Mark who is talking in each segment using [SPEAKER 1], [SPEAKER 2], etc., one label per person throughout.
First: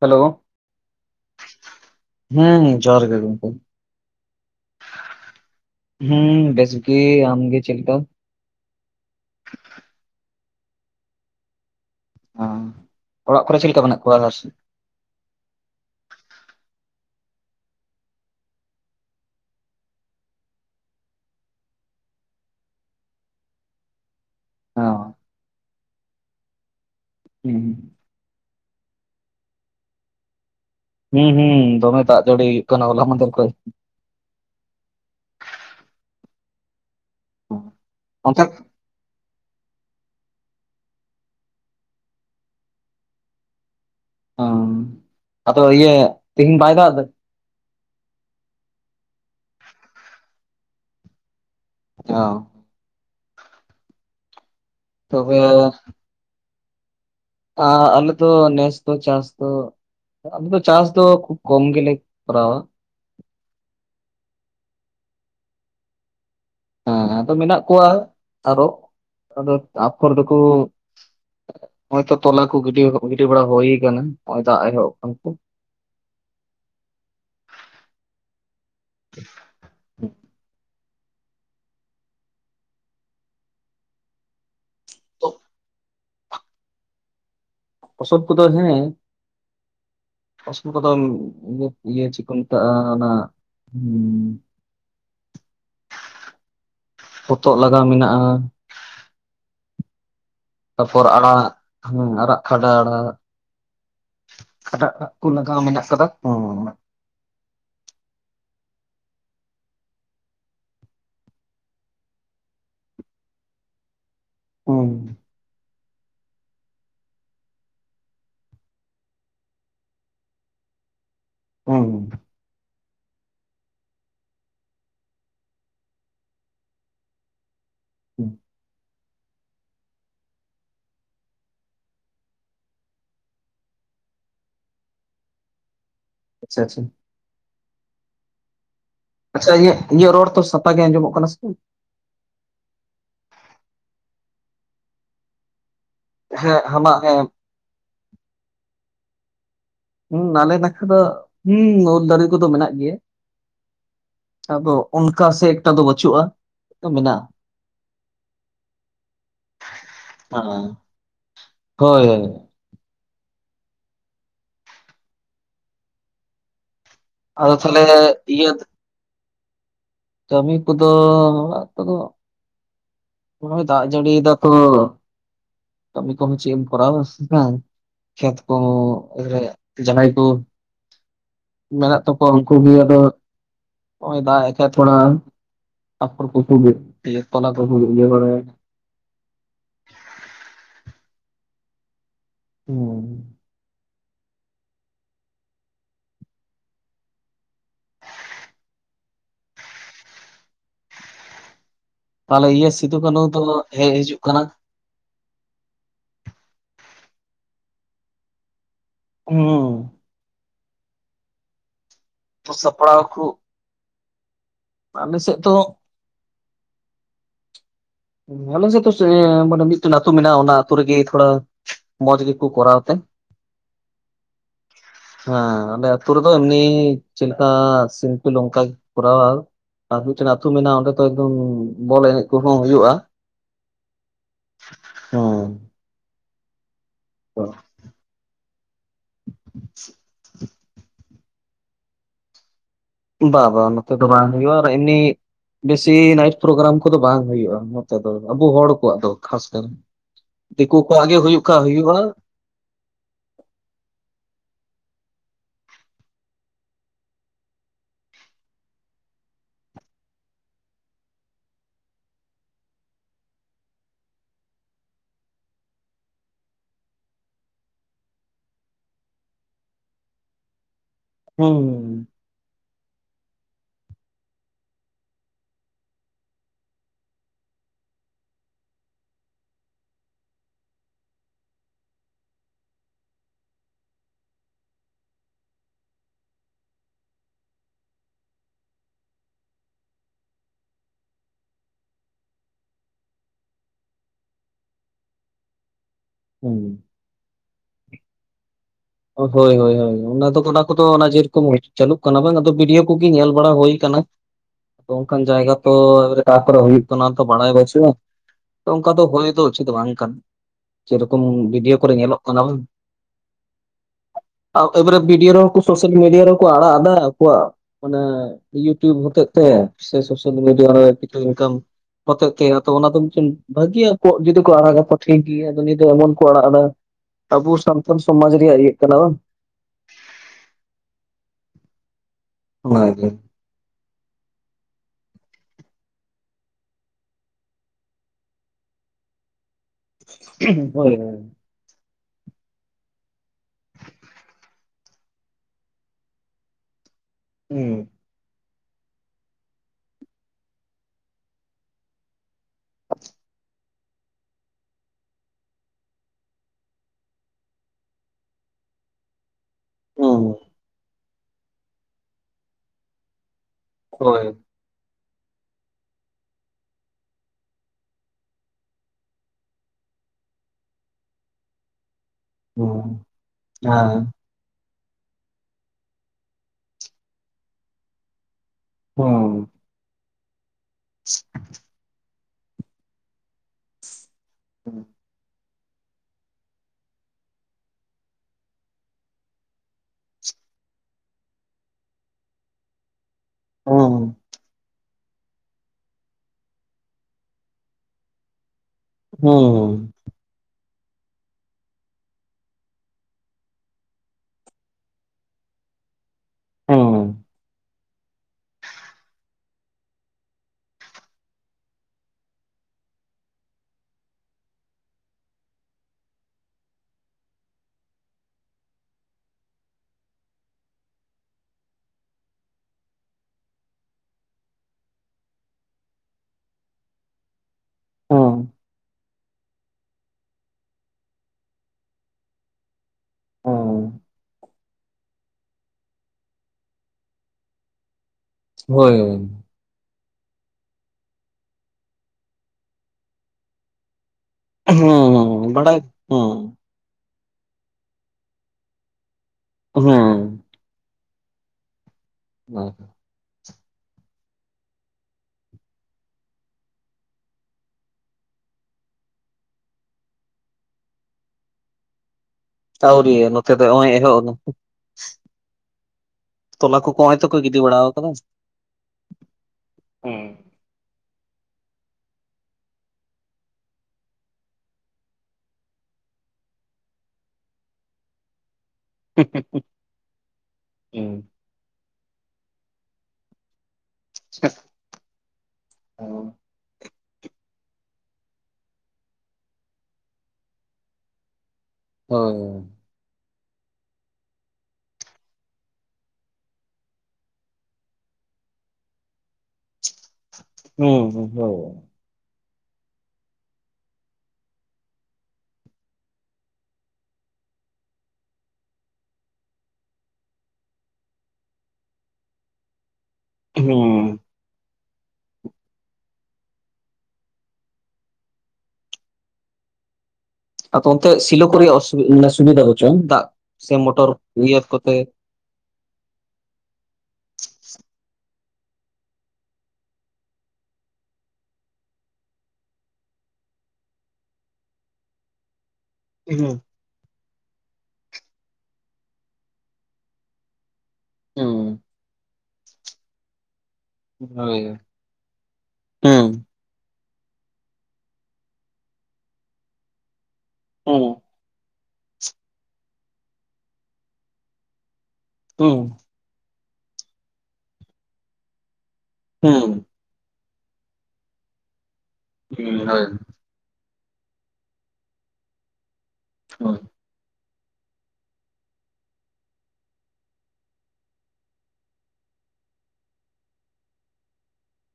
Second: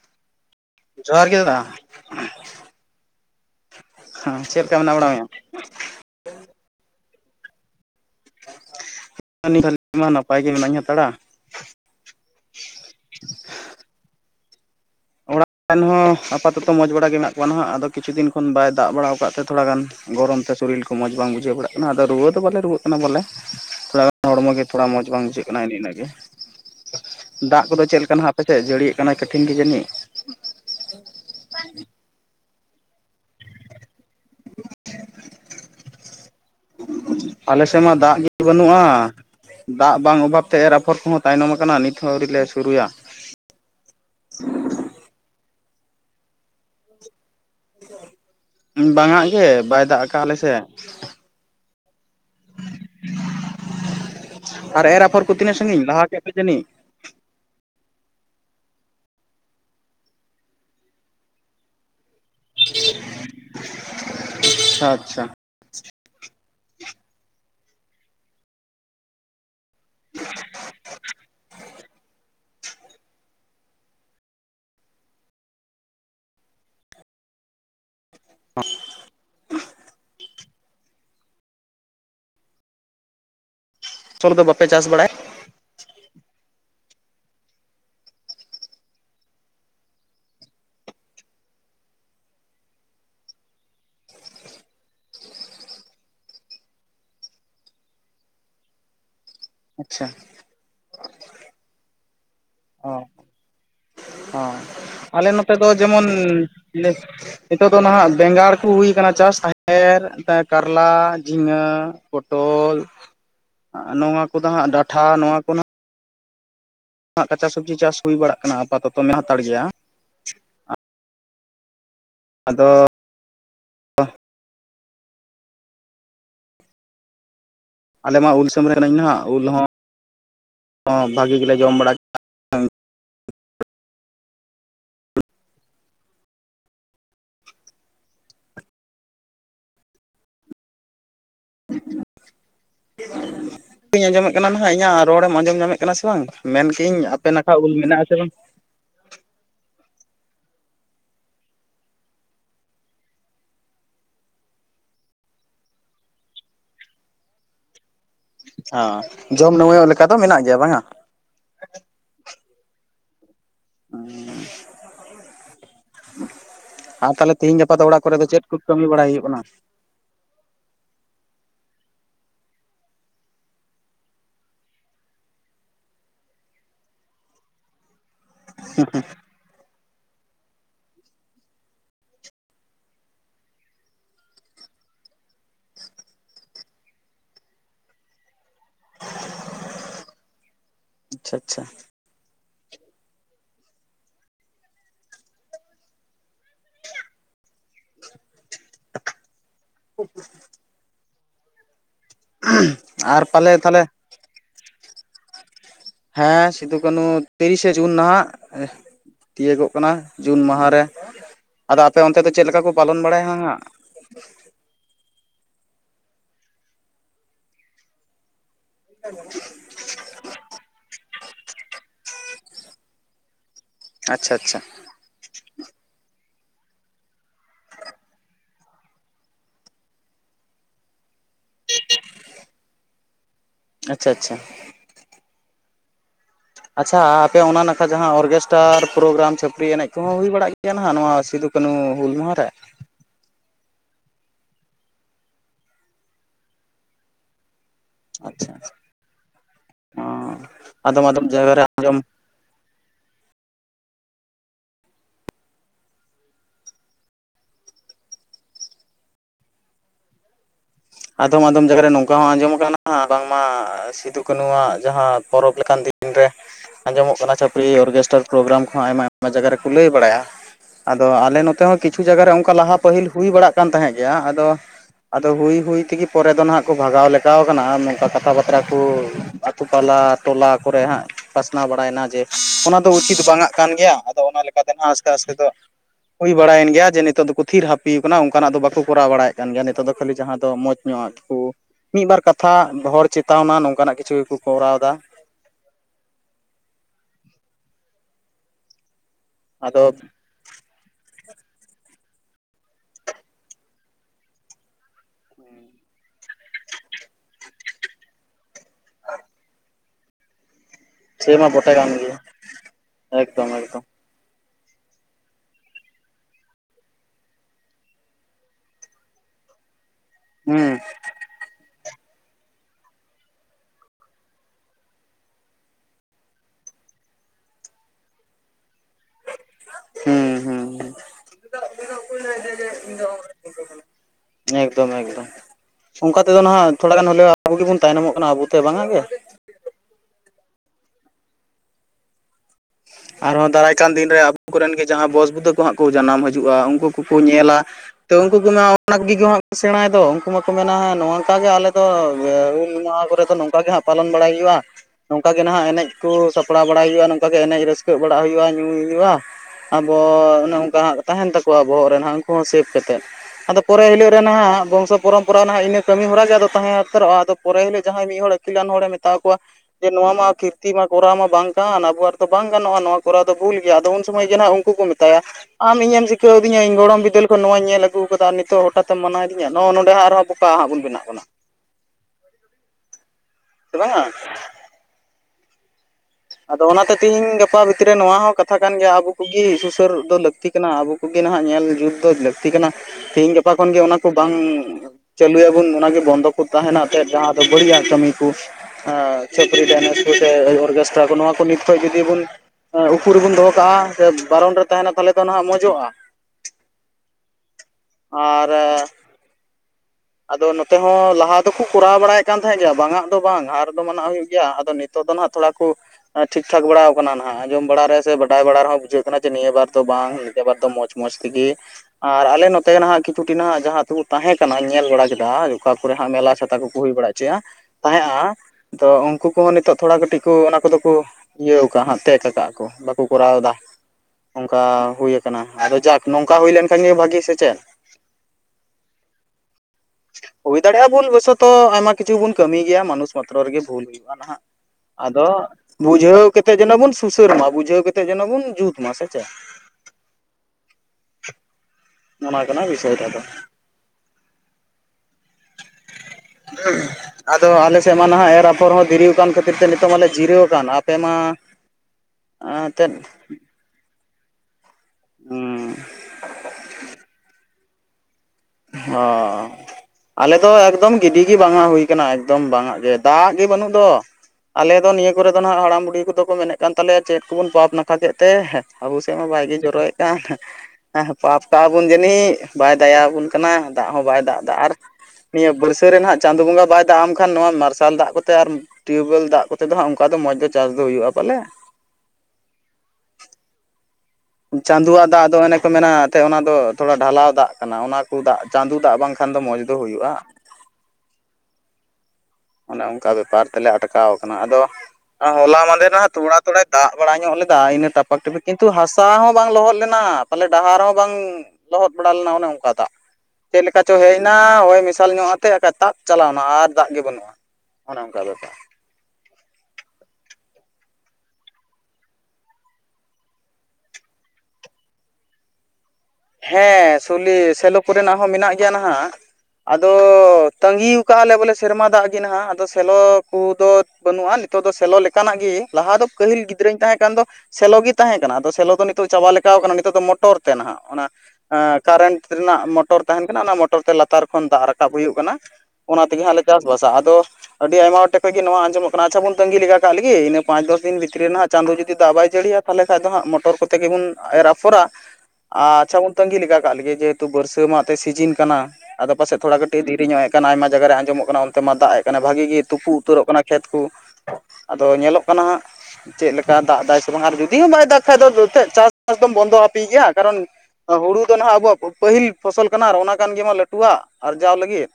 [SPEAKER 1] Hello
[SPEAKER 2] ᱡᱚᱦᱟᱨ ᱜᱮ ᱫᱟᱫᱟ
[SPEAKER 1] ᱦᱩᱸ ᱡᱚᱦᱟᱨ ᱜᱮ ᱜᱚᱝᱠᱮ
[SPEAKER 2] ᱦᱮᱸ ᱪᱮᱫ ᱞᱮᱠᱟ ᱢᱮᱱᱟᱜ ᱵᱟᱲᱟ ᱢᱮᱭᱟ?
[SPEAKER 1] ᱦᱩᱸ ᱵᱮᱥ ᱜᱮ ᱟᱢᱜᱮ ᱪᱮᱫ ᱞᱮᱠᱟ?
[SPEAKER 2] [unintelligible] ᱵᱷᱟᱹᱞᱤ ᱢᱟ ᱱᱟᱯᱟᱭ ᱜᱮ ᱢᱤᱱᱟᱹᱧ ᱦᱟᱛᱟᱲᱟ᱾
[SPEAKER 1] ᱦ [unintelligible] ᱚᱲᱟᱜ ᱠᱚᱨᱮ ᱪᱮᱫ ᱞᱮᱠᱟ ᱢᱮᱱᱟᱜ ᱠᱚᱣᱟ ᱟᱨ
[SPEAKER 2] ᱚᱲᱟᱜ ᱨᱮᱱ ᱦᱚᱸ ᱚᱸ ᱟᱯᱟᱛᱚᱛᱚ ᱢᱚᱡᱽ ᱵᱟᱲᱟᱜᱮ ᱢᱮᱱᱟᱜ ᱠᱚᱣᱟ ᱱᱟᱦᱟᱜ ᱟᱫᱚ ᱠᱤᱪᱷᱩ ᱫᱤᱱ ᱠᱷᱚᱱ ᱵᱟᱭ ᱫᱟᱜ ᱵᱟᱲᱟ ᱟᱠᱟᱫ ᱛᱮ ᱛᱷᱚᱲᱟ ᱜᱟᱱ ᱜᱚᱨᱚᱢ ᱛᱮ ᱥᱚᱨᱤᱨ ᱠᱚ ᱢᱚᱸᱡᱽ ᱵᱟᱝ ᱵᱩᱡᱷᱟᱹᱣ ᱵᱟᱲᱟᱜ ᱠᱟᱱᱟ ᱟᱫᱚ ᱨᱩᱣᱟᱹ ᱫᱚ ᱵᱟᱞᱮ ᱨᱩᱣᱟᱹᱜ ᱠᱟᱱᱟ ᱵᱚᱞᱮ ᱛᱷᱳᱬᱟ ᱦᱚᱲᱢᱚ ᱜᱮ ᱛᱷᱚᱲᱟ ᱢᱚᱡᱽ ᱵᱟᱝ ᱵᱩᱡᱷᱟᱹᱜ ᱠᱟᱱᱟ ᱮᱱᱹ ᱤᱱᱟᱹᱜ ᱜᱮ
[SPEAKER 1] ᱦᱩᱸ
[SPEAKER 2] ᱫᱟᱜ ᱠᱚᱫᱚ ᱪᱮᱫ ᱞᱮᱠᱟᱱᱟᱜ ᱯᱟᱪᱮᱫ ᱡᱟᱹᱲᱤᱭᱮᱜ ᱠᱟᱱᱟᱭ ᱠᱚᱴᱷᱤᱱ ᱜᱮ ᱡᱟᱹᱱᱤᱡ?
[SPEAKER 1] ᱦᱩᱸ ᱦᱩᱸ ᱫᱚᱢᱮ ᱫᱟᱜ ᱡᱟᱹᱲᱤ ᱦᱩᱭᱩᱜ ᱠᱟᱱᱟ ᱦᱚᱞᱟ ᱢᱟᱟᱦᱫᱷᱮᱨ ᱠᱷᱚᱡ᱾
[SPEAKER 2] ᱟᱞᱮ ᱥᱮᱫ ᱢᱟ ᱫᱟᱜ ᱜᱮ
[SPEAKER 1] ᱚᱱᱛᱮ
[SPEAKER 2] ᱵᱟᱹᱱᱩᱜᱼᱟ᱾ ᱫᱟᱜ ᱵᱟᱝ ᱚᱵᱷᱟᱵ ᱛᱮ ᱮᱨ ᱟᱯᱷᱚᱨ ᱠᱚᱦᱚᱸ ᱛᱟᱭᱱᱚᱢ ᱟᱠᱟᱱᱟ ᱱᱤᱛ ᱦᱚᱸ ᱟᱹᱣᱨᱤ ᱞᱮ ᱥᱩᱨᱩᱭᱟ᱾
[SPEAKER 1] ᱚ ᱟᱫᱚ ᱤᱭᱟᱹ ᱛᱮᱦᱤᱧ ᱵᱟᱭ ᱫᱟᱜ ᱫᱟ?
[SPEAKER 2] ᱵᱟᱝᱟᱜ ᱜᱮ ᱵᱟᱭ ᱫᱟᱜ ᱟᱠᱟᱫ ᱟᱞᱮ ᱥᱮᱫ᱾
[SPEAKER 1] [unintelligible] ᱪ
[SPEAKER 2] ᱟᱨ ᱮᱨ ᱟᱯᱷᱚᱨ ᱠᱚ
[SPEAKER 1] ᱛᱚᱵᱮ
[SPEAKER 2] ᱛᱤᱱᱟᱹᱜ ᱥᱟᱺᱜᱤᱧ ᱞᱟᱦᱟ ᱠᱮᱫ ᱯᱮ ᱡᱟᱹᱱᱤᱡ?
[SPEAKER 1] ᱟ ᱟᱞᱮ ᱫᱚ ᱱᱮᱥ ᱫᱚ ᱪᱟᱥ ᱫᱚ ᱟᱞᱮ ᱫᱚ ᱪᱟᱥ ᱫᱚ ᱠᱷᱩᱵ ᱠᱚᱢ ᱜᱮᱞᱮ ᱠᱚᱨᱟᱣᱟ᱾
[SPEAKER 2] [unintelligible] ᱟᱪᱪᱷᱟ ᱟᱪᱪᱷᱟ
[SPEAKER 1] ᱦᱮᱸ ᱟᱫᱚ ᱢᱮᱱᱟᱜ ᱠᱚᱣᱟ ᱟᱨᱚ ᱟᱫᱚ ᱟᱯᱷᱚᱨ ᱫᱚᱠᱩ [unintelligible] ᱢᱛ ᱛᱚᱞᱟ ᱜᱤ ᱜᱤᱰᱤ ᱵᱟᱲᱟ ᱦᱩᱭᱟᱠᱟᱱᱟ ᱱᱚᱜᱚᱭ ᱫᱟᱜ ᱮᱦᱚᱵ ᱟᱠᱟᱱ ᱛᱮ ᱠᱚ
[SPEAKER 2] [unintelligible] [unintelligible] ᱫᱚ ᱵᱟᱯᱮ ᱪᱟᱥ ᱵᱟᱲᱟᱭᱟ᱿
[SPEAKER 1] ᱯᱚᱥᱚᱵ ᱠᱚᱫᱚ ᱦᱮᱸ ᱯᱷᱚᱥᱚᱞ ᱠᱚᱫᱚ ᱤᱭᱟᱹ ᱪᱮᱫ ᱠᱚ ᱢᱮᱛᱟᱜᱼᱟ ᱚᱱᱟ ᱦᱩᱸ
[SPEAKER 2] [unintelligible]
[SPEAKER 1] [unintelligible] ᱦᱚᱛᱚᱫ ᱞᱟᱜᱟᱣ ᱢᱮᱱᱟᱜᱼᱟ᱾
[SPEAKER 2] ᱟᱪᱪᱷᱟ
[SPEAKER 1] ᱛᱟᱯᱚᱨ ᱟᱲᱟᱜ ᱦᱮᱸ ᱟᱲᱟᱜ ᱠᱷᱟᱰᱟ
[SPEAKER 2] ᱚ
[SPEAKER 1] ᱟᱲᱟᱜ᱾
[SPEAKER 2] ᱦᱚᱸ
[SPEAKER 1] ᱠᱷᱟᱰᱟ ᱟᱲᱟᱜ ᱠᱚ
[SPEAKER 2] ᱟᱞᱮ ᱱᱚᱛᱮ
[SPEAKER 1] ᱞᱟᱜᱟᱣ
[SPEAKER 2] ᱫᱚ
[SPEAKER 1] ᱢᱮᱱᱟᱜ ᱠᱟᱫᱟ
[SPEAKER 2] ᱡᱮᱢᱚᱱ
[SPEAKER 1] ᱦᱮᱸ
[SPEAKER 2] ᱱᱤᱛᱚᱜ ᱫᱚ ᱱᱟᱦᱟᱜ ᱵᱮᱸᱜᱟᱲ ᱠᱚ ᱦᱩᱭ ᱟᱠᱟᱱᱟ ᱪᱟᱥ ᱛᱟᱦᱮᱨ ᱠᱟᱨᱞᱟ ᱡᱷᱤᱸᱜᱟᱹ ᱯᱚᱴᱚᱞ ᱱᱚᱣᱟ ᱠᱚᱫᱚ ᱦᱟᱸᱜ
[SPEAKER 1] ᱦᱩᱸ
[SPEAKER 2] ᱰᱟᱴᱷᱟ ᱱᱚᱣᱟ ᱠᱚ ᱱᱟᱜ ᱦᱟᱸᱜ ᱠᱟᱸᱪᱟ ᱥᱚᱵᱽᱡᱤ ᱪᱟᱥ ᱦᱩᱭ ᱵᱟᱲᱟᱜ ᱠᱟᱱᱟ ᱟᱯᱟᱛᱚᱛᱚ ᱢᱮᱱᱟᱜ ᱦᱟᱛᱟᱲ ᱜᱮᱭᱟ᱾
[SPEAKER 1] ᱚ
[SPEAKER 2] ᱟᱫᱚ ᱟᱞᱮ ᱢᱟ
[SPEAKER 1] ᱦᱩᱸ
[SPEAKER 2] ᱩᱞ ᱫᱤᱥᱟᱹᱢ ᱨᱮ ᱠᱟᱱᱟᱹᱧ ᱱᱟᱦᱟᱸᱜ ᱩᱞ ᱦᱚᱸ ᱵᱷᱟᱜᱤ ᱜᱮᱞᱮ ᱡᱚᱢ ᱵᱟᱲᱟ
[SPEAKER 1] ᱟᱪᱪᱷᱟ ᱟᱪᱪᱷᱟ ᱟᱪᱪᱷᱟ ᱤᱧᱟᱹᱜ ᱤᱧᱟᱹᱜ ᱨᱚᱲ ᱛᱚ ᱥᱟᱯᱷᱟᱜ ᱜᱮ ᱟᱸᱡᱚᱢᱚᱜ ᱠᱟᱱᱟ ᱥᱮ?
[SPEAKER 2] ᱵᱟᱹᱧ ᱟᱸᱡᱚᱢᱮᱫ ᱠᱟᱱᱟ ᱱᱟᱦᱟᱸᱜ ᱤᱧᱟᱹᱜ ᱨᱚᱲᱮᱢ ᱟᱸᱡᱚᱢ ᱧᱟᱢᱮᱫ ᱠᱟᱱᱟ ᱥᱮ ᱵᱟᱝ
[SPEAKER 1] ᱦᱮᱸ
[SPEAKER 2] ᱢᱮᱱᱠᱮᱜ
[SPEAKER 1] ᱟᱢᱟᱜ
[SPEAKER 2] ᱟᱹᱧ
[SPEAKER 1] ᱦᱮᱸ
[SPEAKER 2] ᱟᱯᱮ ᱱᱟᱠᱷᱟ ᱩᱞ ᱢᱮᱱᱟᱜᱼᱟ ᱟᱥᱮ ᱵᱟᱝ?
[SPEAKER 1] ᱦᱩᱸ ᱟᱞᱮ ᱱᱟᱠᱷᱟ ᱫᱚ ᱦᱮᱸ ᱩᱞ ᱫᱟᱨᱮ ᱠᱚᱫᱚ ᱢᱮᱱᱟᱜ ᱜᱮᱭᱟ᱾ ᱟᱫᱚ ᱚᱱᱠᱟ ᱥᱮ ᱮᱠᱴᱟ ᱫᱚ ᱵᱟᱹᱪᱩᱜᱼᱟ ᱛᱚ ᱢᱮᱱᱟᱜᱼᱟ᱾
[SPEAKER 2] ᱦᱮᱸ ᱡᱚᱢ ᱱᱟᱹᱢᱟᱹᱭᱚᱜ ᱞᱮᱠᱟ ᱫᱚ ᱢᱮᱱᱟᱜ ᱜᱮᱭᱟ
[SPEAKER 1] ᱦᱮᱸ
[SPEAKER 2] ᱵᱟᱝᱟ?
[SPEAKER 1] ᱦᱳᱭ ᱦᱳᱭ
[SPEAKER 2] ᱦᱮᱸ ᱟᱨ ᱛᱟᱦᱞᱮ
[SPEAKER 1] ᱟᱫᱚ
[SPEAKER 2] ᱛᱤᱦᱤᱧ ᱜᱟᱯᱟ
[SPEAKER 1] ᱛᱟᱦᱚᱞᱮ
[SPEAKER 2] ᱫᱚ ᱚᱲᱟᱜ ᱠᱚᱨᱮ ᱫᱚ ᱪᱮᱫ
[SPEAKER 1] ᱤᱭᱟᱹ
[SPEAKER 2] ᱠᱚ ᱠᱟᱹᱢᱤ ᱵᱟᱲᱟᱭ ᱦᱩᱭᱩᱜ ᱠᱟᱱᱟ?
[SPEAKER 1] ᱠᱟᱹᱢᱤ ᱠᱚᱫᱚ ᱱᱚᱼᱚᱭ ᱫᱟᱜ ᱡᱟᱹᱲᱤᱭ ᱮᱫᱟ ᱛᱚ᱾ ᱠᱟᱹᱢᱤ ᱠᱟᱹᱢᱤ ᱪᱮᱫ ᱮᱢ ᱠᱚᱨᱟᱣᱟ ᱥᱮ ᱵᱟᱝ ᱠᱷᱮᱛ ᱠᱚ ᱦᱮᱲᱮᱛ? ᱡᱟᱦᱟᱸᱭ ᱠᱚ ᱢᱮᱱᱟᱜ ᱛᱟᱠᱚᱣᱟ ᱩᱱᱠᱩ ᱜᱮ ᱟᱫᱚ ᱱᱚᱜᱼᱚᱭ ᱫᱟᱜ ᱮᱫ ᱛᱷᱳᱲᱟ ᱟᱯᱷᱚᱨ ᱠᱚᱠᱚ ᱜᱮ ᱛᱚᱞᱟ ᱠᱚ ᱦᱩᱭᱩᱜ ᱜᱮᱭᱟ [unintelligible]
[SPEAKER 2] ᱟᱪᱪᱷᱟ ᱟᱪᱪᱷᱟ
[SPEAKER 1] ᱦᱩᱸ
[SPEAKER 2] [unintelligible]
[SPEAKER 1] ᱛᱟᱦᱚᱞᱮ ᱤᱭᱟᱹ ᱥᱤᱫᱩ ᱠᱟᱹᱱᱦᱩ
[SPEAKER 2] ᱟᱨ
[SPEAKER 1] ᱫᱚ
[SPEAKER 2] ᱯᱟᱞᱮ ᱛᱟᱦᱞᱮ
[SPEAKER 1] ᱦᱮᱡ ᱦᱤᱡᱩᱜ ᱠᱟᱱᱟ᱾
[SPEAKER 2] ᱦᱮᱸ ᱥᱤᱫᱩ ᱠᱟᱹᱦᱱᱩ ᱛᱤᱨᱤᱥᱮ ᱡᱩᱱ ᱱᱟᱦᱟᱸᱜ
[SPEAKER 1] ᱦᱩᱸ
[SPEAKER 2] ᱛᱤᱭᱟᱹᱜᱚᱜ ᱠᱟᱱᱟ ᱡᱩᱱ ᱢᱟᱦᱟᱸ ᱨᱮ ᱟᱫᱚ ᱟᱯᱮ ᱚᱱᱛᱮ ᱫᱚ ᱪᱮᱫ
[SPEAKER 1] ᱛᱚ
[SPEAKER 2] ᱞᱮᱠᱟ ᱠᱚ
[SPEAKER 1] ᱥᱟᱯᱲᱟᱣ
[SPEAKER 2] ᱯᱟᱞᱚᱱ ᱵᱟᱲᱟᱭᱟ ᱦᱟᱸᱜ?
[SPEAKER 1] ᱟᱢ ᱥᱮᱫ ᱫᱚ ᱟᱞᱮ ᱥᱮᱫ ᱫᱚ ᱢᱟᱱᱮ ᱢᱤᱫᱴᱮᱱ ᱟᱛᱳ ᱢᱮᱱᱟᱜᱼᱟ ᱚᱱᱟ ᱟᱛᱳ ᱨᱮᱜᱮ ᱛᱷᱳᱲᱟ ᱢᱚᱸᱡᱽ ᱜᱮᱠᱚ ᱠᱚᱨᱟᱣ ᱛᱮ
[SPEAKER 2] ᱟᱪᱪᱷᱟ ᱟᱪᱪᱷᱟ
[SPEAKER 1] ᱦᱮᱸ ᱟᱞᱮ ᱟᱛᱳ ᱨᱮᱫᱚ ᱮᱢᱱᱤ ᱪᱮᱫ ᱞᱮᱠᱟ ᱥᱤᱞᱯᱮᱞ ᱚᱱᱠᱟ ᱜᱮᱠᱚ ᱠᱚᱨᱟᱣᱟ᱾ ᱟᱨ ᱢᱤᱫᱴᱮᱡ ᱟᱛᱳ ᱢᱮᱱᱟᱜᱼᱟ ᱚᱸᱰᱮ ᱛᱚ ᱮᱠᱫᱚᱢ ᱵᱚᱞ ᱮᱱᱮᱡ ᱠᱚᱦᱚᱸ ᱦᱩᱭᱩᱜᱼᱟ᱾
[SPEAKER 2] ᱟᱪᱪᱷᱟ ᱟᱪᱪᱷᱟ
[SPEAKER 1] ᱦᱳᱭ
[SPEAKER 2] ᱟᱪᱪᱷᱟ ᱟᱯᱮ ᱚᱱᱟ ᱱᱟ ᱼᱠᱷᱟ ᱡᱟᱦᱟᱸ ᱚᱨᱜᱮᱥᱴᱟᱨ ᱯᱨᱳᱨᱟᱢ ᱪᱷᱟᱹᱯᱨᱤ ᱮᱱᱮᱡ ᱠᱚᱦᱚᱸ ᱦᱩᱭ ᱵᱟᱲᱟᱜ ᱜᱮᱭᱟ ᱱᱟᱦᱟᱸᱜ ᱱᱚᱣᱟ ᱥᱤᱫᱩᱼᱠᱟᱹᱦᱱᱩ ᱦᱩᱞ ᱢᱟᱦᱟᱸ ᱨᱮ?
[SPEAKER 1] ᱵᱟ ᱵᱟᱝ ᱱᱚᱛᱮ ᱫᱚ ᱵᱟᱝ ᱦᱩᱭᱩᱜᱼᱟ ᱟᱨ ᱮᱢᱱᱤ ᱵᱮᱥᱤ ᱱᱟᱭᱤᱴ ᱯᱨᱳᱜᱨᱟᱢ ᱠᱚᱫᱚ ᱵᱟᱝ ᱦᱩᱭᱩᱜᱼᱟ᱾ ᱟᱵᱚ
[SPEAKER 2] ᱟᱪᱪᱷᱟ
[SPEAKER 1] ᱦᱚᱲ ᱠᱚᱣᱟᱜ ᱫᱚ ᱠᱷᱟᱥᱠᱟᱨ ᱫᱤᱠᱩ
[SPEAKER 2] ᱟᱫᱚᱢ
[SPEAKER 1] ᱠᱚᱣᱟᱜ ᱜᱮ
[SPEAKER 2] ᱟᱫᱚᱢ
[SPEAKER 1] ᱦᱩᱭᱩᱜ
[SPEAKER 2] ᱡᱟᱭᱜᱟ
[SPEAKER 1] ᱠᱷᱟᱡ
[SPEAKER 2] ᱨᱮ
[SPEAKER 1] ᱦᱩᱭᱩᱜᱼᱟ᱾
[SPEAKER 2] ᱟᱸᱡᱚᱢ ᱟᱫᱷᱚᱢ ᱟᱫᱚᱢ ᱡᱟᱭᱜᱟ ᱨᱮ ᱱᱚᱝᱠᱟ ᱦᱚᱸ ᱟᱸᱡᱚᱢ ᱟᱠᱟᱱᱟ ᱵᱟᱝᱢᱟ ᱥᱤᱫᱩ ᱠᱟᱹᱦᱱᱩᱣᱟᱜ ᱡᱟᱦᱟᱸ ᱯᱚᱨᱚᱵᱽ ᱞᱮᱠᱟᱱ ᱫᱤᱱ ᱨᱮ ᱟᱸᱡᱚᱢᱚᱜ ᱠᱟᱱᱟ ᱪᱷᱟᱹᱯᱨᱤ ᱚᱨᱜᱮᱥᱴᱟᱨ ᱯᱨᱳᱜᱨᱟᱢ ᱠᱚᱦᱚᱸ ᱟᱭᱢᱟ ᱟᱭᱢᱟ ᱡᱟᱭᱜᱟ ᱨᱮᱠᱚ ᱞᱟᱹᱭ ᱵᱟᱲᱟᱭᱟ ᱾ ᱟᱫᱚ ᱟᱞᱮ
[SPEAKER 1] ᱦᱩᱸ
[SPEAKER 2] ᱱᱚᱛᱮ ᱦᱚᱸᱼᱼ ᱠᱤᱪᱷᱩ ᱡᱟᱭᱜᱟ ᱨᱮ ᱚᱱᱠᱟ ᱞᱟᱦᱟ ᱯᱟᱹᱦᱤᱞ ᱦᱩᱭ ᱵᱟᱲᱟᱜ ᱠᱟᱱ ᱛᱟᱦᱮᱸᱱ ᱜᱮᱭᱟ, ᱟᱫᱚ ᱟᱫᱚ ᱦᱩᱭ ᱦᱩᱭᱼᱼ ᱚᱱᱟ ᱛᱮᱜᱮ ᱯᱚᱨᱮ ᱫᱚ ᱱᱟᱦᱟᱸᱜ ᱠᱚ ᱵᱷᱟᱜᱟᱣ ᱞᱮᱠᱟᱣ ᱠᱟᱱᱟ ᱱᱚᱝᱠᱟ ᱠᱟᱛᱷᱟ ᱵᱟᱛᱨᱟ ᱠᱚ, ᱟᱛᱳ ᱯᱚᱞᱟ ᱴᱚᱞᱟ ᱠᱚᱨᱮ ᱦᱟᱸᱜᱼᱼ ᱯᱟᱥᱱᱟᱣ ᱵᱟᱲᱟᱭᱱᱟ ᱡᱮ, ᱚᱱᱟ ᱫᱚ ᱩᱪᱤᱛ ᱵᱟᱝᱟᱜ ᱠᱟᱱ ᱜᱮᱭᱟ ᱟᱫᱚ ᱚᱱᱟ ᱞᱮᱠᱟᱛᱮ ᱦᱟᱸᱜ ᱟᱥᱛᱮ ᱟᱥᱛᱮ ᱫᱚᱼᱼ ᱦᱩᱭ ᱵᱟᱲᱟᱭᱮᱱ ᱜᱮᱭᱟ ᱡᱮ ᱱᱤᱛᱚᱜ ᱫᱚᱠᱚ ᱛᱷᱤᱨ ᱦᱟᱹᱯᱤᱣ ᱟᱠᱟᱱᱟ ᱚᱱᱠᱟᱱᱟᱜ ᱫᱚ ᱵᱟᱠᱚ ᱠᱚᱨᱟᱣ ᱵᱟᱲᱟᱭᱮᱫ ᱠᱟᱱ ᱜᱮᱭᱟ ᱱᱤᱛᱚᱜ ᱫᱚ ᱠᱷᱟᱹᱞᱤ ᱡᱟᱦᱟᱸ ᱫᱚ ᱢᱚᱸᱡᱽᱼᱼ ᱧᱩᱣᱟᱜ ᱠᱚ, ᱢᱤᱫ ᱵᱟᱨ ᱠᱟᱛᱷᱟ ᱦᱚᱲ ᱪᱮᱛᱟᱣᱱᱟ ᱱᱚᱝᱠᱟᱱᱟᱜ ᱠᱤᱪᱷᱩ ᱜᱮᱠᱚ ᱠᱚᱨᱟᱣ ᱮᱫᱟ ᱾
[SPEAKER 1] ᱦᱩᱸ ᱦᱳᱭ ᱦᱳᱭ
[SPEAKER 2] ᱟᱫᱚ
[SPEAKER 1] ᱦᱳᱭ, ᱚᱱᱟ ᱫᱚ [unintelligible] ᱫᱚ ᱚᱱᱟ ᱡᱮᱨᱚᱠᱚᱢ ᱪᱟᱹᱞᱩᱜ ᱠᱟᱱᱟ ᱵᱟᱝ ᱟᱫᱚ ᱵᱷᱤᱰᱤᱭᱳ ᱠᱚᱜᱮ ᱧᱮᱞ ᱵᱟᱲᱟ ᱦᱩᱭ ᱠᱟᱱᱟ ᱾ ᱚᱱᱠᱟᱱ ᱡᱟᱭᱜᱟ ᱛᱚ ᱮ ᱚᱠᱟ ᱠᱚᱨᱮ ᱦᱩᱭᱩᱜ ᱠᱟᱱᱟ ᱛᱚ ᱵᱟᱲᱟᱭ ᱵᱟᱹᱪᱷᱩᱜᱼᱟ ᱾ ᱛᱚ ᱚᱱᱠᱟ ᱫᱚ ᱦᱩᱭ ᱫᱚ ᱩᱪᱤᱛ ᱵᱟᱝ ᱠᱟᱱᱟ ᱾
[SPEAKER 2] ᱥᱮ ᱢᱟ ᱵᱚᱴᱮ ᱠᱟᱝ ᱜᱮ, ᱮᱠᱫᱚᱢ ᱮᱠᱫᱚᱢ ᱾
[SPEAKER 1] ᱟ ᱛᱟᱵᱚᱨᱮ ᱵᱷᱤᱰᱤᱭᱳ ᱨᱮ ᱠᱩ, ᱥᱳᱥᱟᱞ ᱢᱤᱰᱤᱭᱟ ᱨᱮᱠᱚ ᱟᱲᱟᱜ ᱟᱫᱟ ᱟᱠᱣᱟᱜᱼᱼ ᱚᱱᱮ ᱤᱭᱩᱴᱤᱭᱩᱵᱽ ᱦᱚᱛᱮᱡ ᱛᱮ, ᱥᱮ ᱥᱳᱥᱟᱞ ᱢᱤᱰᱤᱭᱟ
[SPEAKER 2] ᱦᱩᱸ
[SPEAKER 1] ᱨᱮ ᱠᱤᱪᱷᱩ ᱤᱱᱠᱟᱢᱼᱼ ᱦᱚᱛᱮ ᱛᱮ ᱟᱫᱚ ᱚᱱᱟ ᱫᱚ ᱢᱤᱫᱴᱮᱱ ᱵᱷᱟᱜᱤᱭᱟᱜ ᱡᱩᱫᱤ ᱠᱚ ᱟᱲᱟᱜᱟᱠᱚ ᱴᱷᱤᱠ ᱜᱮᱭᱟ ᱟᱫᱚ ᱱᱤᱭᱟᱹ ᱫᱚ ᱮᱢᱚᱱ ᱠᱚ ᱟᱲᱟᱜ ᱮᱫᱟᱼᱼ ᱟᱵᱚ ᱥᱟᱱᱛᱟᱞ ᱥᱚᱢᱟᱡᱽ ᱨᱮᱭᱟᱜ ᱤᱭᱟᱹᱜ ᱠᱟᱱᱟ ᱵᱟᱝ ᱾
[SPEAKER 2] ᱦᱩᱸ ᱦᱩᱸ
[SPEAKER 1] ᱚᱱᱟᱜᱮ
[SPEAKER 2] ᱮᱠᱫᱚᱢ ᱮᱠᱫᱚᱢ ᱚᱱᱠᱟ ᱛᱮᱫᱚ ᱱᱟᱦᱟᱜ ᱛᱷᱚᱲᱟ ᱜᱟᱱ ᱦᱳᱞᱮᱣ ᱟᱵᱚ ᱜᱮᱵᱚᱱ ᱛᱟᱭᱱᱚᱢᱚᱜ ᱠᱟᱱᱟ ᱟᱵᱚ ᱛᱮ ᱵᱟᱝᱟ ᱜᱮᱼᱼ
[SPEAKER 1] [unintelligible] ᱦᱳᱭ ᱦᱳᱭ
[SPEAKER 2] ᱟᱨᱦᱚᱸ ᱫᱟᱨᱟᱭ ᱠᱟᱱ ᱫᱤᱱ ᱨᱮ ᱟᱵᱚ ᱠᱚᱨᱮᱱ ᱜᱮ ᱡᱟᱦᱟᱸᱭ ᱵᱚᱥ ᱵᱩᱫᱟᱹ ᱠᱚ ᱦᱟᱸᱜ ᱠᱚ ᱡᱟᱱᱟᱢ ᱦᱤᱡᱩᱜᱼᱟ ᱩᱱᱠᱩᱼᱼ ᱠᱚ ᱧᱮᱞᱟ,
[SPEAKER 1] ᱦᱩᱸ
[SPEAKER 2] ᱛᱚ ᱩᱱᱠᱩ ᱠᱚ ᱢᱮᱱᱟ ᱚᱱᱟᱜᱮ ᱦᱟᱸᱜ ᱠᱚ ᱥᱮᱬᱟᱭ ᱫᱚ ᱩᱱᱠᱩ ᱢᱟᱠᱚ ᱢᱮᱱᱟ ᱦᱮᱸ ᱱᱚᱝᱠᱟ ᱜᱮ ᱟᱞᱮᱼᱼ ᱫᱚ ᱮ ᱦᱩᱞ ᱢᱟᱦᱟ ᱠᱚᱨᱮ ᱫᱚ ᱱᱚᱝᱠᱟ ᱜᱮ ᱟᱵᱼᱼ ᱯᱟᱞᱚᱱ ᱵᱟᱲᱟᱭ ᱦᱩᱭᱩᱜᱼᱟ, ᱱᱚᱝᱠᱟ ᱜᱮ ᱱᱟᱦᱟᱜ ᱮᱱᱮᱡ ᱠᱚ ᱥᱟᱯᱲᱟᱣ ᱵᱟᱲᱟᱭ ᱦᱩᱭᱩᱜᱼᱟ ᱱᱚᱝᱼᱻ ᱠᱟᱜᱮ ᱮᱱᱮᱡ ᱨᱟᱹᱥᱠᱟᱹᱜ ᱵᱟᱲᱟ ᱦᱩᱭᱩᱜᱼᱟ ᱧᱩᱭ ᱦᱩᱭᱩᱜᱼᱟ, ᱟᱵᱚ
[SPEAKER 1] ᱦᱩᱸ
[SPEAKER 2] ᱚᱱᱮ ᱚᱱᱠᱟᱼᱼ ᱛᱟᱸᱦᱮᱱ ᱛᱟᱠᱚᱣᱟ ᱵᱚᱦᱚᱜ ᱨᱮ ᱱᱟᱦᱟᱜ ᱩᱱᱠᱩ ᱦᱚᱸ ᱥᱮᱵᱽ ᱠᱟᱛᱮᱫ, ᱟᱫᱚ ᱯᱚᱨᱮ ᱦᱤᱞᱳᱜ ᱨᱮ
[SPEAKER 1] ᱦᱳᱭ
[SPEAKER 2] ᱱᱟᱦᱟᱜ ᱵᱚᱝᱥᱚᱼᱼ ᱯᱚᱨᱚᱢᱯᱚᱨᱟ ᱱᱟᱜ ᱤᱱᱟᱹ ᱠᱟᱹᱢᱤ ᱦᱚᱨᱟ ᱜᱮ ᱟᱫᱚ ᱛᱟᱦᱮᱸ ᱩᱛᱟᱹᱨᱚᱜᱼᱟ ᱟᱫᱚ ᱯᱚᱨᱮ ᱦᱤᱞᱳᱜ ᱡᱟᱦᱟᱸᱭ ᱢᱤᱫ ᱦᱚᱲ ᱟᱹᱠᱤᱞᱟᱱ ᱦᱚᱲᱮ ᱢᱮᱛᱟ ᱠᱚᱣᱟᱼᱼ ᱡᱮ ᱱᱚᱣᱟ ᱢᱟ ᱠᱷᱤᱨᱛᱤ ᱢᱟ ᱠᱚᱨᱟᱣ ᱢᱟ ᱵᱟᱝ ᱠᱟᱱ ᱟᱵᱚᱣᱟᱜ ᱨᱮᱫᱚ ᱵᱟᱝ ᱜᱟᱱᱚᱜᱼᱟ
[SPEAKER 1] ᱦᱩᱸ
[SPEAKER 2] ᱱᱚᱣᱟ ᱠᱚᱨᱟᱣ ᱫᱚ ᱵᱷᱩᱞ ᱜᱮᱭᱟ, ᱟᱫᱚ
[SPEAKER 1] ᱦᱮᱸ
[SPEAKER 2] ᱩᱱ ᱥᱚᱢᱚᱭᱼᱼ ᱡᱮ ᱱᱟᱜ ᱩᱱᱠᱩ ᱠᱚ ᱢᱮᱛᱟᱭᱟ, ᱟᱢ ᱤᱧᱮᱢ ᱥᱤᱠᱷᱟᱹ ᱟᱹᱫᱤᱧᱟ ᱤᱧ ᱜᱚᱲᱚᱢ ᱵᱤᱫᱟᱹᱞ ᱠᱷᱚᱱ ᱱᱚᱣᱟᱧ ᱧᱮᱞ ᱟᱹᱜᱩ ᱟᱠᱟᱫᱟ ᱟᱨ ᱱᱤᱛᱚᱜ ᱦᱚᱴᱟᱛᱼᱼ ᱛᱮᱢ ᱢᱟᱱᱟᱣ
[SPEAKER 1] ᱦᱩᱸ
[SPEAKER 2] ᱫᱤᱧᱟ ᱱᱚᱜᱼᱚ ᱱᱚᱰᱮ ᱦᱟᱸ ᱟᱨᱦᱚᱸ ᱵᱚᱠᱟ ᱦᱟᱸᱜ ᱵᱚᱱ ᱵᱮᱱᱟᱜ ᱠᱟᱱᱟ ᱾ ᱥᱮ ᱵᱟᱝᱟ?
[SPEAKER 1] ᱦᱩᱸ
[SPEAKER 2] ᱟᱫᱚ ᱚᱱᱟᱛᱮ ᱛᱤᱦᱤᱧ ᱜᱟᱯᱟ ᱵᱷᱤᱛᱨᱤ ᱨᱮ ᱱᱚᱣᱟ ᱦᱚᱸ ᱠᱟᱛᱷᱟ ᱠᱟᱱ ᱜᱮᱭᱟ ᱟᱵᱚ ᱠᱚᱜᱮ ᱥᱩᱥᱟᱹᱨ ᱫᱚ ᱞᱟᱹᱠᱛᱤ ᱾ ᱠᱟᱱᱟ ᱟᱵᱚ ᱠᱚᱜᱮ ᱱᱟᱦᱟᱜ ᱧᱮᱞ ᱡᱩᱛ ᱫᱚ ᱞᱟᱹᱠᱛᱤ ᱠᱟᱱᱟ, ᱛᱮᱦᱤᱧ ᱜᱟᱯᱟ ᱠᱷᱚᱱᱜᱮ
[SPEAKER 1] ᱦᱩᱸ
[SPEAKER 2] ᱚᱱᱟ ᱠᱚ ᱵᱟᱝᱼᱼ ᱪᱟᱹᱞᱩᱭᱟ ᱵᱚᱱ ᱚᱱᱟᱜᱮ ᱵᱚᱱᱫᱚ ᱠᱚ ᱛᱟᱸᱦᱮᱱᱟ ᱛᱮ ᱡᱟᱦᱟᱸ ᱫᱚ ᱵᱟᱹᱲᱤᱡᱟᱜ ᱠᱟᱹᱢᱤ ᱠᱚ ᱮ ᱪᱷᱟᱹᱯᱨᱤ
[SPEAKER 1] ᱦᱩᱸ
[SPEAKER 2] ᱰᱮᱱᱮᱥᱼᱼ ᱠᱚ ᱥᱮ ᱚᱨᱜᱮᱥᱴᱟᱨ ᱠᱚ ᱱᱚᱣᱟ ᱠᱚ ᱱᱤᱛ ᱠᱷᱚᱱ ᱡᱩᱫᱤ ᱵᱚᱱᱼᱼ ᱚ ᱩᱠᱩ ᱨᱮᱵᱚᱱ ᱫᱚᱦᱚ ᱠᱟᱜᱼᱟ, ᱥᱮ ᱵᱟᱨᱚᱱ ᱨᱮ ᱛᱟᱸᱦᱮᱱᱟ ᱛᱟᱦᱚᱞᱮ ᱛᱚ ᱱᱟᱜ ᱢᱚᱡᱚᱜᱼᱟ ᱾
[SPEAKER 1] ᱦᱩᱸᱻ
[SPEAKER 2] ᱟᱨᱮ ᱟᱫᱚ ᱱᱚᱛᱮ ᱦᱚᱸ ᱞᱟᱦᱟ ᱫᱚᱠᱚ ᱠᱚᱨᱟᱣ ᱵᱟᱲᱟᱭᱮᱫ ᱠᱟᱱ ᱛᱟᱦᱮᱸᱫ ᱜᱮᱭᱟ ᱵᱟᱝᱟ ᱫᱚ ᱵᱟᱝ ᱦᱟᱨᱫᱚ ᱢᱟᱱᱟᱜ ᱦᱩᱭᱩᱜ ᱜᱮᱭᱟ, ᱟᱫᱚ ᱱᱤᱼᱼ ᱱᱤᱛᱚᱜ ᱫᱚ ᱱᱟᱜ ᱛᱷᱚᱲᱟ ᱠᱳᱼᱼ ᱴᱷᱤᱠ ᱴᱷᱟᱠ ᱵᱟᱲᱟᱣ ᱟᱠᱟᱱᱟ ᱱᱟᱜ, ᱟᱸᱡᱚᱢ ᱵᱟᱲᱟ ᱨᱮ ᱥᱮ ᱵᱟᱰᱟᱭ ᱵᱟᱲᱟ ᱨᱮᱦᱚᱸ ᱵᱩᱡᱷᱟᱹᱜ ᱠᱟᱱᱟ ᱡᱮ ᱱᱤᱭᱟᱹ ᱵᱟᱨ ᱫᱚ ᱵᱟᱝ ᱱᱤᱭᱟᱹ ᱵᱟᱨ ᱫᱚ ᱢᱚᱸᱡᱽᱼᱼ ᱢᱚᱸᱡᱽ ᱛᱤᱜᱤ, ᱟᱨ ᱟᱞᱮ ᱱᱚᱛᱮ ᱱᱟᱦᱟᱜ ᱠᱤᱪᱷᱩᱴᱤ ᱱᱟᱦᱟᱜ ᱡᱟᱦᱟᱸ ᱛᱮᱠᱚ ᱛᱟᱦᱮᱸ ᱠᱟᱱᱟ ᱧᱮᱞᱼᱼ ᱵᱟᱲᱟ ᱠᱮᱫᱟ ᱚᱠᱟ ᱠᱚᱨᱮ ᱦᱟᱸᱜ ᱢᱮᱞᱟ ᱪᱷᱟᱛᱟ ᱠᱚᱠᱚ ᱦᱩᱭ ᱵᱟᱲᱟ ᱚᱪᱚᱭᱟ, ᱛᱟᱦᱮᱸᱜᱼᱟ,
[SPEAKER 1] ᱦᱩᱸ
[SPEAKER 2] ᱛᱚ ᱩᱱᱠᱩ ᱠᱚᱦᱚᱸ ᱱᱤᱛᱚᱜᱼᱼ ᱛᱷᱚᱲᱟ ᱠᱟᱹᱴᱤᱡ ᱠᱚ ᱚᱱᱟ ᱠᱚᱫᱚ ᱠᱚ ᱤᱭᱟᱹᱣ ᱟᱠᱟᱜ ᱦᱟᱸᱜ ᱛᱮᱠ ᱟᱠᱟᱜ-ᱟ ᱠᱚ ᱵᱟᱠᱚ ᱠᱚᱨᱟᱣ ᱮᱫᱟ᱾
[SPEAKER 1] ᱦᱩᱸ
[SPEAKER 2] ᱚᱝᱠᱟ ᱦᱩᱭ ᱟᱠᱟᱱᱟ ᱟᱫᱚ ᱡᱟᱠ ᱱᱚᱝᱠᱟ ᱦᱩᱭ ᱞᱮᱱᱠᱷᱟᱱ ᱜᱮ ᱵᱷᱟᱜᱤ ᱥᱮ ᱪᱮᱫ?
[SPEAKER 1] ᱦᱳᱭ
[SPEAKER 2] ᱦᱩᱭ ᱫᱟᱲᱮᱭᱟᱜ-ᱟ ᱵᱷᱩᱞ ᱵᱚᱥᱚᱛᱚ ᱟᱭᱢᱟ ᱠᱤᱪᱷᱩ ᱵᱚᱱ ᱠᱟᱹᱢᱤ ᱜᱮᱭᱟ ᱢᱟᱱᱩᱥ ᱢᱟᱛᱨᱚ ᱨᱤᱜᱤ ᱵᱷᱩᱞ ᱦᱩᱭᱩᱜ-ᱟ ᱱᱟᱦᱟᱜ, ᱟᱫᱚ
[SPEAKER 1] ᱦᱩᱸ ᱵᱟᱰᱟᱭ
[SPEAKER 2] ᱵᱩᱡᱷᱟᱹᱣ
[SPEAKER 1] ᱦᱩᱸ
[SPEAKER 2] ᱠᱟᱛᱮ ᱡᱮᱱᱚ ᱵᱚᱱ ᱥᱩᱥᱟᱹᱨ ᱢᱟ ᱵᱩᱡᱷᱟᱹᱣ ᱠᱟᱛᱮ ᱡᱮᱱᱚ ᱵᱩᱱ ᱡᱩᱛ ᱢᱟ ᱥᱮ ᱪᱮᱫ?
[SPEAKER 1] ᱦᱮᱸ
[SPEAKER 2] ᱚᱱᱟ ᱦᱩᱭᱩᱜ ᱠᱟᱱᱟ ᱵᱤᱥᱚᱭ ᱴᱟᱫᱚ᱾ [unintelligible] ᱟᱫᱚ ᱟᱞᱮ ᱥᱮᱫ ᱢᱟ ᱱᱟᱦᱟᱜ ᱮᱨ ᱟᱯᱷᱚᱨ ᱦᱚᱸ ᱫᱮᱨᱤᱠᱟᱱ ᱠᱷᱟᱹᱛᱤᱨ ᱛᱮ ᱱᱤᱛᱚᱜ ᱢᱟᱞᱮ ᱡᱤᱨᱟᱹᱣ ᱟᱠᱟᱱ ᱟᱯᱮ ᱢᱟ ᱮᱱᱛᱮᱫ
[SPEAKER 1] ᱟᱹᱣᱨᱤ ᱱᱚᱛᱮ ᱫᱚ ᱱᱚᱜᱚᱭ ᱮᱦᱚᱵ ᱱᱟ
[SPEAKER 2] ᱦᱩᱸ
[SPEAKER 1] ᱛᱚᱞᱟ ᱠᱚᱠᱚ ᱚᱭ ᱛᱚᱠᱚ ᱜᱤ ᱛᱤ ᱵᱟᱲᱟᱣ ᱠᱟᱫᱟ
[SPEAKER 2] ᱦᱚ ᱟᱞᱮ ᱫᱚ ᱮᱠᱫᱚᱢ ᱜᱤᱰᱤ ᱜᱤ ᱵᱟᱝᱟ ᱦᱩᱭ ᱠᱟᱱᱟ ᱮᱠᱫᱚᱢ ᱵᱟᱝᱟᱜ ᱜᱮ ᱫᱟᱜ ᱜᱮ ᱵᱟᱹᱱᱩᱜ ᱫᱚ, ᱟᱞᱮ ᱫᱚ ᱱᱤᱭᱟᱹ ᱠᱚᱨᱮ ᱫᱚ ᱱᱦᱟᱜ ᱦᱟᱲᱟᱢ ᱵᱩᱲᱦᱤ ᱠᱚᱫᱚ ᱠᱚ ᱢᱮᱱᱮᱫ ᱠᱟᱱ ᱛᱟᱞᱮᱭᱟ, ᱪᱮᱫ ᱠᱚᱵᱚᱱ ᱯᱟᱯ ᱱᱟᱠᱷᱟ ᱠᱮᱫ ᱛᱮ? ᱟᱵᱚ ᱥᱮᱫ ᱢᱟ ᱵᱟᱭᱜᱮ ᱡᱚᱨᱚᱭᱮᱫ ᱠᱟᱱ ᱦᱮ ᱯᱟᱯ ᱠᱟᱜ-ᱟ ᱵᱚᱱ ᱡᱟᱹᱱᱤᱡ ᱵᱟᱭ ᱫᱟᱭᱟᱵᱚᱱ ᱠᱟᱱᱟ ᱫᱟᱜ ᱦᱚᱸ ᱵᱟᱭ ᱫᱟᱜ ᱫᱟ ᱟᱨ ᱱᱤᱭᱟᱹ ᱵᱟᱹᱨᱥᱟᱹ ᱨᱮ ᱱᱦᱟᱜ ᱪᱟᱸᱫᱳ ᱵᱚᱸᱜᱟ ᱵᱟᱭ ᱫᱟᱜ ᱟᱢ ᱠᱷᱟᱱ ᱱᱚᱣᱟ ᱢᱟᱨᱥᱟᱞ ᱫᱟᱜ ᱠᱚᱛᱮ ᱟᱨ ᱴᱤᱭᱩᱵᱚᱭᱮᱞ ᱫᱟᱜ ᱠᱚᱛᱮ ᱫᱚ ᱦᱟᱜ ᱚᱝᱠᱟ ᱫᱚ ᱢᱚᱸᱡᱽ ᱫᱚ ᱪᱟᱥ ᱫᱚ ᱦᱩᱭᱩᱜ-ᱟ ᱯᱟᱞᱮ᱾
[SPEAKER 1] ᱳ
[SPEAKER 2] ᱪᱟᱸᱫᱳᱣᱟᱜ ᱫᱟᱜ ᱫᱚ ᱚᱱᱮ ᱠᱚ ᱢᱮᱱᱟ ᱮᱱᱛᱮ ᱚᱱᱟ ᱫᱚ ᱛᱷᱚᱲᱟ ᱰᱷᱟᱞᱟᱣ ᱫᱟᱜ ᱠᱟᱱᱟ ᱚᱱᱟ ᱠᱚ ᱫᱟᱜ ᱪᱟᱸᱫᱳ ᱫᱟᱜ ᱵᱟᱝᱠᱷᱟᱱ ᱫᱚ ᱢᱚᱡᱽ ᱫᱚ ᱦᱩᱭᱩᱜ-ᱟ?
[SPEAKER 1] ᱦᱩᱸ ᱦᱩᱸ ᱦᱳ
[SPEAKER 2] ᱚᱱᱮ ᱚᱝᱠᱟ ᱵᱮᱯᱟᱨ ᱛᱮᱞᱮ ᱟᱴᱠᱟᱣ ᱠᱟᱱᱟ ᱟᱫᱚ ᱦᱚᱞᱟ ᱢᱟᱫᱷᱮᱨ ᱱᱦᱟᱜ ᱛᱷᱚᱲᱟ ᱛᱷᱚᱲᱟᱭ ᱫᱟᱜ ᱵᱟᱲᱟ ᱧᱚᱜ ᱞᱮᱫᱟ ᱤᱱᱠᱟᱹ ᱴᱟᱯᱟᱠ ᱴᱟᱯᱤᱠ ᱠᱤᱱᱛᱩ ᱦᱟᱥᱟ ᱦᱚᱸ ᱵᱟᱝ ᱞᱚᱦᱚᱫ ᱞᱮᱱᱟ, ᱛᱟᱞᱮ ᱰᱟᱦᱟᱨ ᱦᱚᱸ ᱵᱟᱝ ᱞᱚᱦᱚᱫ ᱵᱟᱲᱟ ᱞᱮᱱᱟ ᱚᱱᱮ ᱚᱝᱠᱟ ᱫᱟᱜ᱾ ᱪᱮᱜ ᱞᱮᱠᱟ ᱪᱚ
[SPEAKER 1] ᱦᱩᱸ
[SPEAKER 2] ᱦᱮᱡ ᱱᱟ ᱦᱚᱭ ᱢᱮᱥᱟᱞ ᱧᱚᱜ ᱟᱛᱮᱜ ᱛᱟᱵ ᱪᱟᱞᱟᱣ ᱮᱱᱟ ᱟᱨ ᱫᱟᱜ ᱜᱮ ᱵᱟᱹᱱᱩᱜ-ᱟ᱾ ᱚᱱᱮ ᱚᱝᱠᱟ ᱵᱮᱯᱟᱨ᱾
[SPEAKER 1] ᱟᱫᱚ ᱚᱱᱛᱮ ᱥᱤᱞᱳ ᱠᱚᱨᱮᱭᱟᱜ ᱚᱥᱩ ᱱᱮ ᱥᱩᱵᱤᱫᱷᱟ ᱵᱟᱪᱩᱜ-ᱟ ᱫᱟᱜ ᱥᱮ ᱢᱚᱴᱚᱨ ᱩᱭᱟᱨ ᱠᱚᱛᱮ?
[SPEAKER 2] ᱦᱮᱸ ᱥᱩᱞᱤ ᱥᱮᱞᱳ ᱠᱚᱨᱮᱱᱟᱜ ᱦᱚᱸ ᱢᱮᱱᱟᱜ ᱜᱮᱭᱟ ᱱᱟᱦᱟᱜ, ᱟᱫᱚ ᱛᱟᱹᱜᱤ ᱠᱟᱜ-ᱟ ᱞᱮ ᱵᱚᱞᱮ ᱥᱮᱨᱢᱟ ᱫᱟᱜ ᱜᱮ ᱱᱟᱦᱟᱜ ᱟᱫᱚ ᱥᱮᱞᱚ ᱠᱩᱫᱚ ᱵᱟᱹᱱᱩᱜ-ᱟ ᱱᱤᱛᱚᱜ ᱫᱚ ᱥᱮᱞᱚ ᱞᱮᱠᱟᱱᱟᱜ ᱜᱮ ᱞᱟᱦᱟ ᱫᱚ ᱯᱟᱹᱦᱤᱞ
[SPEAKER 1] ᱦᱩᱸ
[SPEAKER 2] ᱜᱤᱫᱽᱨᱟᱹᱧ ᱛᱟᱦᱮᱸ ᱠᱟᱱ ᱫᱚ ᱥᱮᱞᱚ ᱜᱮ ᱛᱟᱦᱮᱸ ᱠᱟᱱᱟ ᱟᱫᱚ ᱥᱮᱞᱚ ᱫᱚ ᱱᱤᱛᱚᱜ ᱪᱟᱵᱟ ᱞᱮᱠᱟᱣ ᱠᱟᱱᱟ ᱱᱤᱛᱚᱜ ᱫᱚ ᱢᱚᱴᱚᱨ ᱛᱮ ᱱᱟᱦᱟᱜ ᱚᱱᱟ
[SPEAKER 1] ᱦᱩᱸ
[SPEAKER 2] ᱠᱟᱨᱮᱱᱴ ᱨᱮᱱᱟᱜ ᱢᱚᱴᱚᱨ ᱛᱟᱦᱮᱱ ᱠᱟᱱᱟ ᱚᱱᱟ ᱢᱚ ᱴᱚᱨ ᱛᱮ ᱞᱟᱛᱟᱨ ᱠᱷᱚᱱ
[SPEAKER 1] ᱦᱳᱭ
[SPEAKER 2] ᱫᱟᱜ ᱨᱟᱠᱟᱵ ᱦᱩᱭᱩᱜ ᱠᱟᱱᱟ ᱚᱱᱟ ᱛᱮᱜᱮ
[SPEAKER 1] ᱦᱩᱸ
[SPEAKER 2] ᱦᱟᱜ ᱞᱮ ᱪᱟᱥ ᱵᱟᱥᱟ ᱟᱫᱚ ᱟᱹᱰᱤ ᱟᱭᱢᱟ ᱦᱚᱲᱴᱷᱮᱡ ᱠᱷᱚᱡ ᱜᱮ ᱱᱚᱣᱟ ᱟᱡᱚᱢᱚᱜ ᱠᱟᱱᱟ ᱟᱪᱪᱷᱟ ᱵᱚᱱ ᱛᱟᱹᱜᱤ ᱞᱮᱜᱟ ᱠᱟᱜ ᱞᱤᱜᱤ ᱤᱱᱟᱹ ᱯᱟᱸᱪ ᱫᱚᱥ ᱫᱤᱱ
[SPEAKER 1] ᱦᱩᱸ
[SPEAKER 2] ᱵᱷᱤᱛᱨᱤ ᱱᱦᱟᱜ ᱪᱟᱸᱫᱚ ᱡᱩᱫᱤ ᱫᱟᱜ ᱵᱟᱭ ᱡᱟᱹᱲᱤᱭᱟ-ᱟ ᱛᱟᱦᱚᱞᱮ ᱠᱷᱟᱡ ᱫᱚ ᱦᱟᱸᱜ ᱢᱚᱴᱚᱨ ᱠᱚᱛᱮ ᱜᱮᱵᱚᱱ ᱮᱨ ᱟᱯᱷᱚᱨᱟ ᱟᱨ ᱵᱚᱱ ᱛᱟᱹᱜᱤ ᱞᱮᱠᱟ ᱠᱟᱜ ᱞᱮᱜᱮ ᱡᱮᱦᱮᱛᱩ ᱵᱟᱹᱨᱥᱟᱹ ᱢᱟ ᱯᱮ ᱥᱤᱡᱤᱱ ᱠᱟᱱᱟ ᱟᱫᱚ ᱯᱟᱥᱮᱡ ᱛᱷᱚᱲᱟ ᱠᱟᱹᱴᱤᱡ
[SPEAKER 1] ᱦᱩᱸ
[SPEAKER 2] ᱫᱤᱨᱤ ᱧᱚᱜ ᱮ ᱠᱟᱱ ᱟᱭᱢᱟ ᱡᱟᱜᱟ ᱨᱮ ᱟᱸᱡᱚᱢᱚᱜ ᱠᱟᱱᱟ ᱚᱱᱛᱮ ᱢᱟ ᱫᱟᱜ ᱮ ᱠᱟᱱᱟ ᱵᱷᱟᱹᱜᱤ ᱜᱤ
[SPEAKER 1] ᱦᱩᱸ
[SPEAKER 2] ᱛᱩᱯᱩ
[SPEAKER 1] ᱦᱳᱭ
[SPEAKER 2] ᱩᱛᱟᱹᱨᱚᱜ ᱠᱟᱱᱟ ᱠᱷᱮᱛ ᱠᱩ ᱟᱫᱚ ᱧᱮᱞᱚᱜ ᱠᱟᱱᱟ ᱦᱟᱸᱜ ᱪᱮᱫ ᱞᱮᱠᱟ
[SPEAKER 1] ᱦᱳᱭ
[SPEAKER 2] ᱫᱟᱜ ᱫᱟᱭ ᱥᱮ ᱵᱟᱝ ᱟᱨ ᱡᱩᱫᱤ ᱦᱚᱸ ᱵᱟᱭ ᱫᱟᱜ ᱠᱷᱟᱡ ᱫᱚ ᱵᱳᱞᱛᱮᱜ ᱪᱟᱥᱵᱟᱥ ᱫᱚᱢ ᱵᱚᱱᱫᱚ ᱦᱟᱯᱤᱭ ᱜᱮᱭᱟ ᱠᱟᱨᱚᱱ ᱦᱩᱲᱩ ᱫᱚ ᱱᱟᱦᱟᱜ ᱟᱵᱚᱣᱟᱜ ᱯᱟᱹᱦᱤᱞ ᱯᱷᱚᱥᱚᱞ ᱠᱟᱱᱟ ᱟᱨ ᱚᱱᱟ ᱠᱟᱱ ᱜᱮᱢᱟ ᱞᱟᱹᱴᱩᱣᱟᱜ ᱟᱨᱡᱟᱣ ᱞᱟᱹᱜᱤᱫ᱾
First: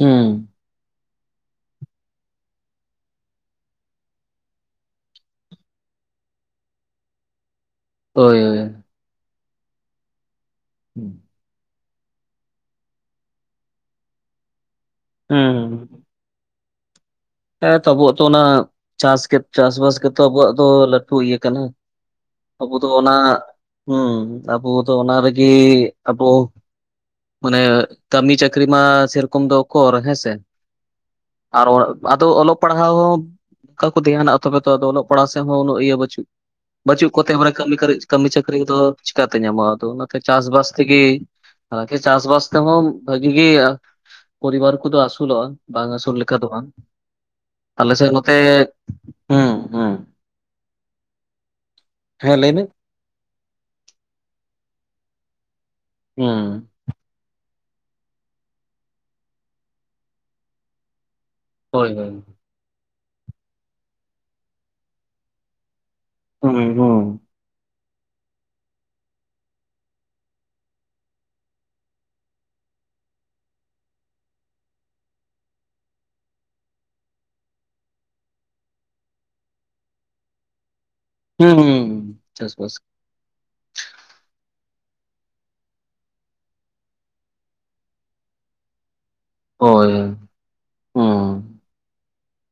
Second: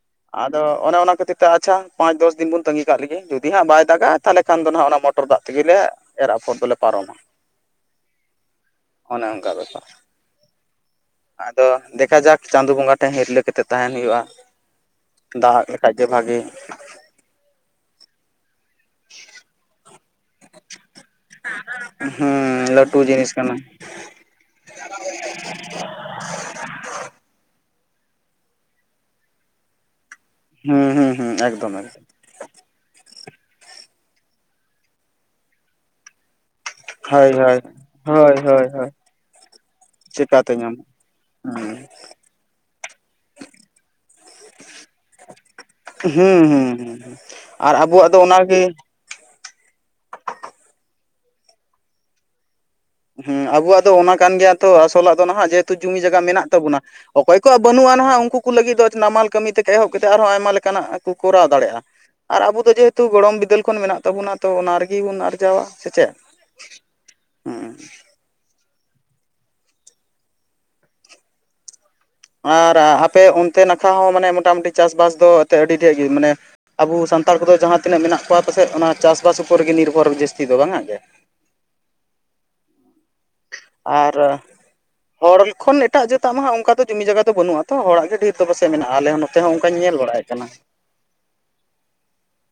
[SPEAKER 1] ᱦᱩᱸ
[SPEAKER 2] ᱟᱫᱚ ᱚᱱᱮ ᱚᱱᱟ ᱠᱷᱟᱹᱛᱤᱨ ᱛᱮ ᱟᱪᱷᱟ ᱯᱟᱸᱪ ᱫᱚᱥ ᱫᱤᱱ ᱵᱚᱱ ᱛᱟᱹᱜᱤ ᱠᱟᱜ ᱞᱮᱜᱮ ᱡᱩᱫᱤ ᱦᱟᱜ ᱵᱟᱭ ᱫᱟᱜᱟ ᱛᱟᱦᱚᱞᱮ ᱠᱷᱟᱱ ᱫᱚ ᱦᱟᱜ ᱚᱱᱟ ᱢᱚᱴᱚᱨ ᱫᱟᱜ ᱛᱮᱜᱮ ᱞᱮ ᱮᱨ ᱟᱯᱷᱚᱨ ᱫᱚᱞᱮ ᱯᱟᱨᱚᱢᱟ᱾
[SPEAKER 1] ᱦᱳᱭ ᱦᱳᱭ ᱦᱳᱭ,
[SPEAKER 2] ᱚᱱᱮ ᱚᱸᱠᱟ ᱵᱮᱯᱟᱨ,
[SPEAKER 1] ᱦᱩᱸ,
[SPEAKER 2] ᱟᱫᱚ ᱫᱮᱠᱷᱟ ᱡᱟᱠ ᱪᱟᱸᱫᱳ ᱵᱚᱸᱜᱟ ᱴᱷᱮᱱ ᱦᱤᱨᱞᱟᱹ ᱠᱟᱛᱮᱫ ᱛᱟᱦᱮᱸᱱ ᱦᱩᱭᱩᱜᱼᱟ ᱫᱟᱜᱼᱟ ᱞᱮᱠᱷᱟᱡ ᱜᱮ ᱵᱷᱟᱜᱤ
[SPEAKER 1] ᱦᱮᱸ ᱛᱚ ᱟᱵᱚᱣᱟᱜ ᱛᱚ ᱚᱱᱟ ᱪᱟᱥ ᱜᱮ ᱪᱟᱥᱵᱟᱥ ᱜᱮᱛᱚ ᱟᱵᱚᱣᱟᱜ ᱫᱚ ᱞᱟᱹᱴᱩ ᱤᱭᱟᱹ ᱠᱟᱱᱟ,
[SPEAKER 2] ᱦᱩᱸ
[SPEAKER 1] ᱟᱵᱚ ᱫᱚ
[SPEAKER 2] ᱞᱟᱹᱴᱩ
[SPEAKER 1] ᱚᱱᱟ
[SPEAKER 2] ᱡᱤᱱᱤᱥ ᱠᱟᱱᱟ
[SPEAKER 1] ᱦᱩᱸ ᱟᱵᱚ ᱫᱚ ᱚᱱᱟ ᱨᱮᱜᱮ ᱟᱵᱚ ᱢᱟᱱᱮ ᱠᱟᱹᱢᱤ ᱪᱟᱹᱠᱨᱤ ᱢᱟ ᱥᱮ ᱨᱚᱠᱚᱢ ᱫᱚ ᱠᱚᱨ ᱦᱮᱸ ᱥᱮ᱾
[SPEAKER 2] ᱦᱩᱸ ᱦᱩᱸ ᱦᱩᱸ ᱮᱠᱫᱚᱢ ᱮᱠᱫᱚᱢ᱾
[SPEAKER 1] ᱟᱫᱚ ᱚᱞᱚᱜ ᱯᱟᱲᱦᱟᱣ ᱦᱚᱸ ᱚᱸᱠᱟ ᱠᱚ ᱫᱷᱮᱭᱟᱱᱟᱜ ᱛᱚᱵᱮ ᱛᱚ ᱚᱞᱚᱜ ᱯᱟᱲᱦᱟᱜ ᱥᱮᱫ ᱦᱚᱸ ᱩᱱᱟᱹᱜ ᱤᱭᱟᱹ ᱵᱟᱹᱪᱩᱜ ᱵᱟᱹᱪᱩᱜ
[SPEAKER 2] ᱦᱳᱭ
[SPEAKER 1] ᱠᱚᱛᱮ ᱚᱱᱮ
[SPEAKER 2] ᱦᱳᱭ
[SPEAKER 1] ᱠᱟᱹᱢᱤ ᱠᱟᱨᱟᱹᱡ ᱠᱟᱹᱢᱤ
[SPEAKER 2] ᱦᱳᱭ
[SPEAKER 1] ᱪᱟᱹᱠᱨᱤ
[SPEAKER 2] ᱦᱳᱭ
[SPEAKER 1] ᱠᱚᱫᱚ
[SPEAKER 2] ᱦᱳᱭ
[SPEAKER 1] ᱪᱮᱠᱟᱛᱮ ᱧᱟᱢᱚᱜᱼᱟ ᱟᱫᱚ ᱚᱱᱟᱛᱮ
[SPEAKER 2] ᱪᱮᱠᱟᱛᱮ
[SPEAKER 1] ᱪᱟᱥᱵᱟᱥ
[SPEAKER 2] ᱧᱟᱢᱚᱜ
[SPEAKER 1] ᱛᱮᱜᱮ ᱟᱫᱚ ᱜᱚᱝᱠᱮ ᱪᱟᱥ ᱵᱟᱥ ᱛᱮᱦᱚᱸ ᱵᱷᱟᱹᱜᱤ ᱜᱮ ᱤᱭᱟᱹᱼᱟ, ᱯᱚᱨᱤᱵᱟᱨ ᱠᱚᱫᱚ ᱟᱹᱥᱩᱞᱚᱜᱼᱟ, ᱵᱟᱝ ᱟᱥᱩᱞ ᱞᱮᱠᱟ
[SPEAKER 2] ᱦᱩᱸ
[SPEAKER 1] ᱫᱚ ᱵᱟᱝ
[SPEAKER 2] ᱦᱩᱸ ᱦᱩᱸ, ᱟ
[SPEAKER 1] ᱟᱞᱮ ᱥᱮᱫ ᱱᱚᱛᱮ ᱦᱩᱸ ᱦᱩᱸ, ᱦᱮᱸ ᱞᱟᱹᱭ ᱢᱮ?
[SPEAKER 2] ᱦᱩᱸ ᱟᱵᱚᱣᱟᱜ ᱫᱚ ᱚᱱᱟ ᱠᱟᱱ ᱜᱮᱭᱟ ᱛᱚ ᱟᱥᱚᱞᱟᱜ ᱫᱚ ᱱᱷᱟᱸᱜ ᱡᱮᱦᱮᱛᱩ ᱡᱩᱢᱤ ᱡᱟᱜᱟ ᱢᱮᱱᱟᱜ
[SPEAKER 1] ᱦᱩᱸ
[SPEAKER 2] ᱛᱟᱵᱩᱱᱟ, ᱚᱠᱚᱭ ᱠᱚᱣᱟᱜ ᱵᱟᱹᱱᱩᱜᱼᱟ ᱱᱷᱟᱸᱜ ᱩᱸᱠᱩ ᱠᱩ ᱞᱟᱹᱜᱤᱫ ᱫᱚ ᱱᱟᱢᱟᱞ ᱠᱟᱹᱢᱤ ᱛᱮ ᱠᱚ ᱮᱦᱚᱵ ᱠᱟᱛᱮᱜ ᱟᱨᱦᱚᱸ ᱟᱭᱢᱟ ᱞᱮᱠᱟᱱᱟᱜᱼᱟ, ᱠᱩ ᱠᱚᱨᱟᱣ ᱫᱟᱲᱮᱭᱟᱜᱼᱟ
[SPEAKER 1] ᱦᱳᱭ ᱦᱳᱭ
[SPEAKER 2] ᱟᱨ ᱟᱵᱚ ᱫᱚ ᱡᱮᱦᱮᱛ- ᱛᱩ ᱜᱚᱲᱚᱢ ᱵᱤᱫᱟᱹᱞ ᱠᱷᱚᱱ ᱢᱮᱱᱟᱜ ᱛᱟᱵᱩᱱᱟ ᱛᱚ ᱚᱱᱟ ᱨᱮᱜᱮ ᱵᱚᱱ ᱟᱨᱡᱟᱣᱼᱟ ᱥᱮ ᱪᱮᱫ?
[SPEAKER 1] ᱦᱩᱸ ᱦᱩᱸ ᱾
[SPEAKER 2] ᱦᱮᱸ᱾ ᱟᱨ ᱟᱯᱮ ᱚᱱᱛᱮ ᱱᱟᱠᱷᱟ ᱦᱚᱸ ᱢᱟᱱᱮ ᱢᱚᱴᱟᱢᱩᱴᱤ ᱪᱟᱥᱼᱵᱟᱥ ᱫᱚ ᱮᱛᱮᱜ ᱟᱹᱰᱤ ᱰᱷᱮᱜ ᱜᱮ ᱢᱟᱱᱮ ᱟᱵᱩ ᱥᱟᱱᱛᱟᱲ ᱠᱚᱫᱚ ᱡᱟᱦᱟᱸ ᱛᱤᱱᱟᱹᱜ ᱢᱮᱱᱟᱜ ᱠᱚᱣᱟ ᱯᱟᱥᱮᱡ ᱚᱱᱟ ᱪᱟᱥᱵᱟᱥ ᱩᱯᱚᱨ ᱨᱮᱜᱮ ᱱᱤᱨᱵᱷᱚᱨ ᱫᱚ ᱡᱟᱹᱥᱛᱤ ᱫᱚ ᱵᱟᱝ ᱟᱜ ᱜᱮ?
[SPEAKER 1] ᱦᱮᱸ ᱦᱩᱸ, ᱪᱟᱥᱵᱟᱥ᱾
[SPEAKER 2] ᱟᱨᱻᱟ ᱦᱚᱲ ᱠᱷᱚᱱ ᱮᱴᱟᱜ ᱡᱟᱹᱛᱼᱟᱜ ᱢᱟ ᱦᱟᱸᱜ ᱚᱸᱠᱟ ᱫᱚ ᱡᱚᱢᱤ ᱡᱟᱜᱟ ᱫᱚ ᱵᱟᱹᱱᱩᱜᱼᱟ ᱛᱚ ᱦᱚᱲᱼᱟᱜ ᱜᱮ ᱰᱷᱤᱨ ᱫᱚ ᱯᱟᱥᱮᱡ ᱢᱮᱱᱟᱜᱼᱟ ᱟᱞᱮ ᱦᱚᱸ ᱱᱚ ᱛᱮᱦᱚᱸ ᱚᱸᱠᱟᱧ ᱧᱮᱞ
[SPEAKER 1] ᱦᱳᱭ
[SPEAKER 2] ᱵᱟᱲᱟᱭᱮᱜ ᱠᱟᱱᱟ᱾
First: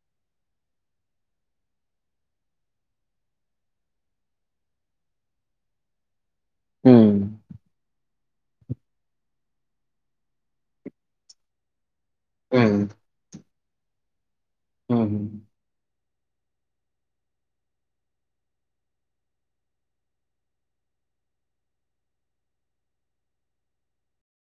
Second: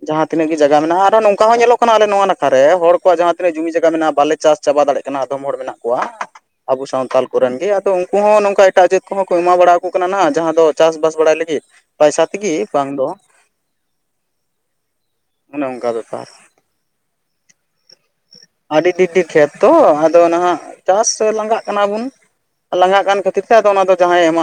[SPEAKER 2] ᱡᱟᱦᱟᱸᱛᱤᱱᱟᱹᱜ ᱜᱮ ᱡᱟᱜᱟ ᱢᱮᱱᱟᱜᱼᱟ ᱟᱨᱦᱚᱸ ᱱᱚᱝᱠᱟ ᱦᱚᱸ ᱧᱮᱞᱚᱜ ᱠᱟᱱᱟ ᱟᱞᱮ ᱱᱚᱣᱟ ᱱᱟᱠᱷᱟ ᱨᱮ ᱦᱚᱲ ᱠᱚᱣᱟᱜ ᱡᱟᱦᱟᱸ ᱛᱤᱱᱟᱹᱜ ᱡᱩᱢᱤ ᱡᱟᱜᱟ ᱢᱮᱱᱟᱜᱼᱟ ᱵᱟᱞᱮ ᱪᱟᱥ ᱪᱟᱵᱟ ᱫᱟᱲᱮᱭᱟᱜ ᱠᱟᱱᱟ ᱟᱫᱚᱢ ᱦᱚᱲ ᱢᱮᱱᱟᱜ ᱠᱚᱣᱟ ᱟᱵᱚ ᱥᱟᱶᱛᱟᱞ ᱠᱚᱨᱮᱱ ᱜᱮ ᱟᱫᱚ ᱩᱸ ᱠᱩ ᱦᱚᱸ ᱱᱚᱝᱠᱟ ᱮᱴᱟᱜ ᱡᱟᱹᱛ ᱠᱚᱦᱚᱸ ᱠᱚ ᱮᱢᱟ ᱵᱟᱲᱟ ᱦᱟᱠᱚ ᱠᱟᱱᱟ ᱱᱷᱟᱸᱜ, ᱡᱟᱦᱟᱸ ᱫᱚ ᱪᱟᱥᱵᱟᱥ ᱵᱟᱲᱟᱭ ᱞᱟᱹᱜᱤᱫ, ᱯᱟᱭᱥᱟ ᱛᱮᱜᱤ ᱵᱟᱝ ᱫᱚ, ᱚᱱᱮ ᱚᱸᱠᱟ ᱵᱮᱯᱟᱨ᱾ ᱟᱹᱰᱤ ᱫᱤᱫᱤ ᱴᱷᱮᱛ ᱛᱚ ᱟᱫᱚ ᱱᱷᱟᱸᱜ ᱪᱟᱥᱼᱮ ᱞᱟᱝᱜᱟᱜ ᱠᱟᱱᱟ ᱵᱩᱱ᱾ ᱞᱟᱝᱜᱟᱜ ᱠᱟᱱ ᱠᱷᱟᱹᱛᱤᱨ ᱛᱮ ᱟᱫᱚ ᱚᱱᱟ ᱫᱚ ᱡᱟᱦᱟᱸᱭ ᱮᱢᱟᱜ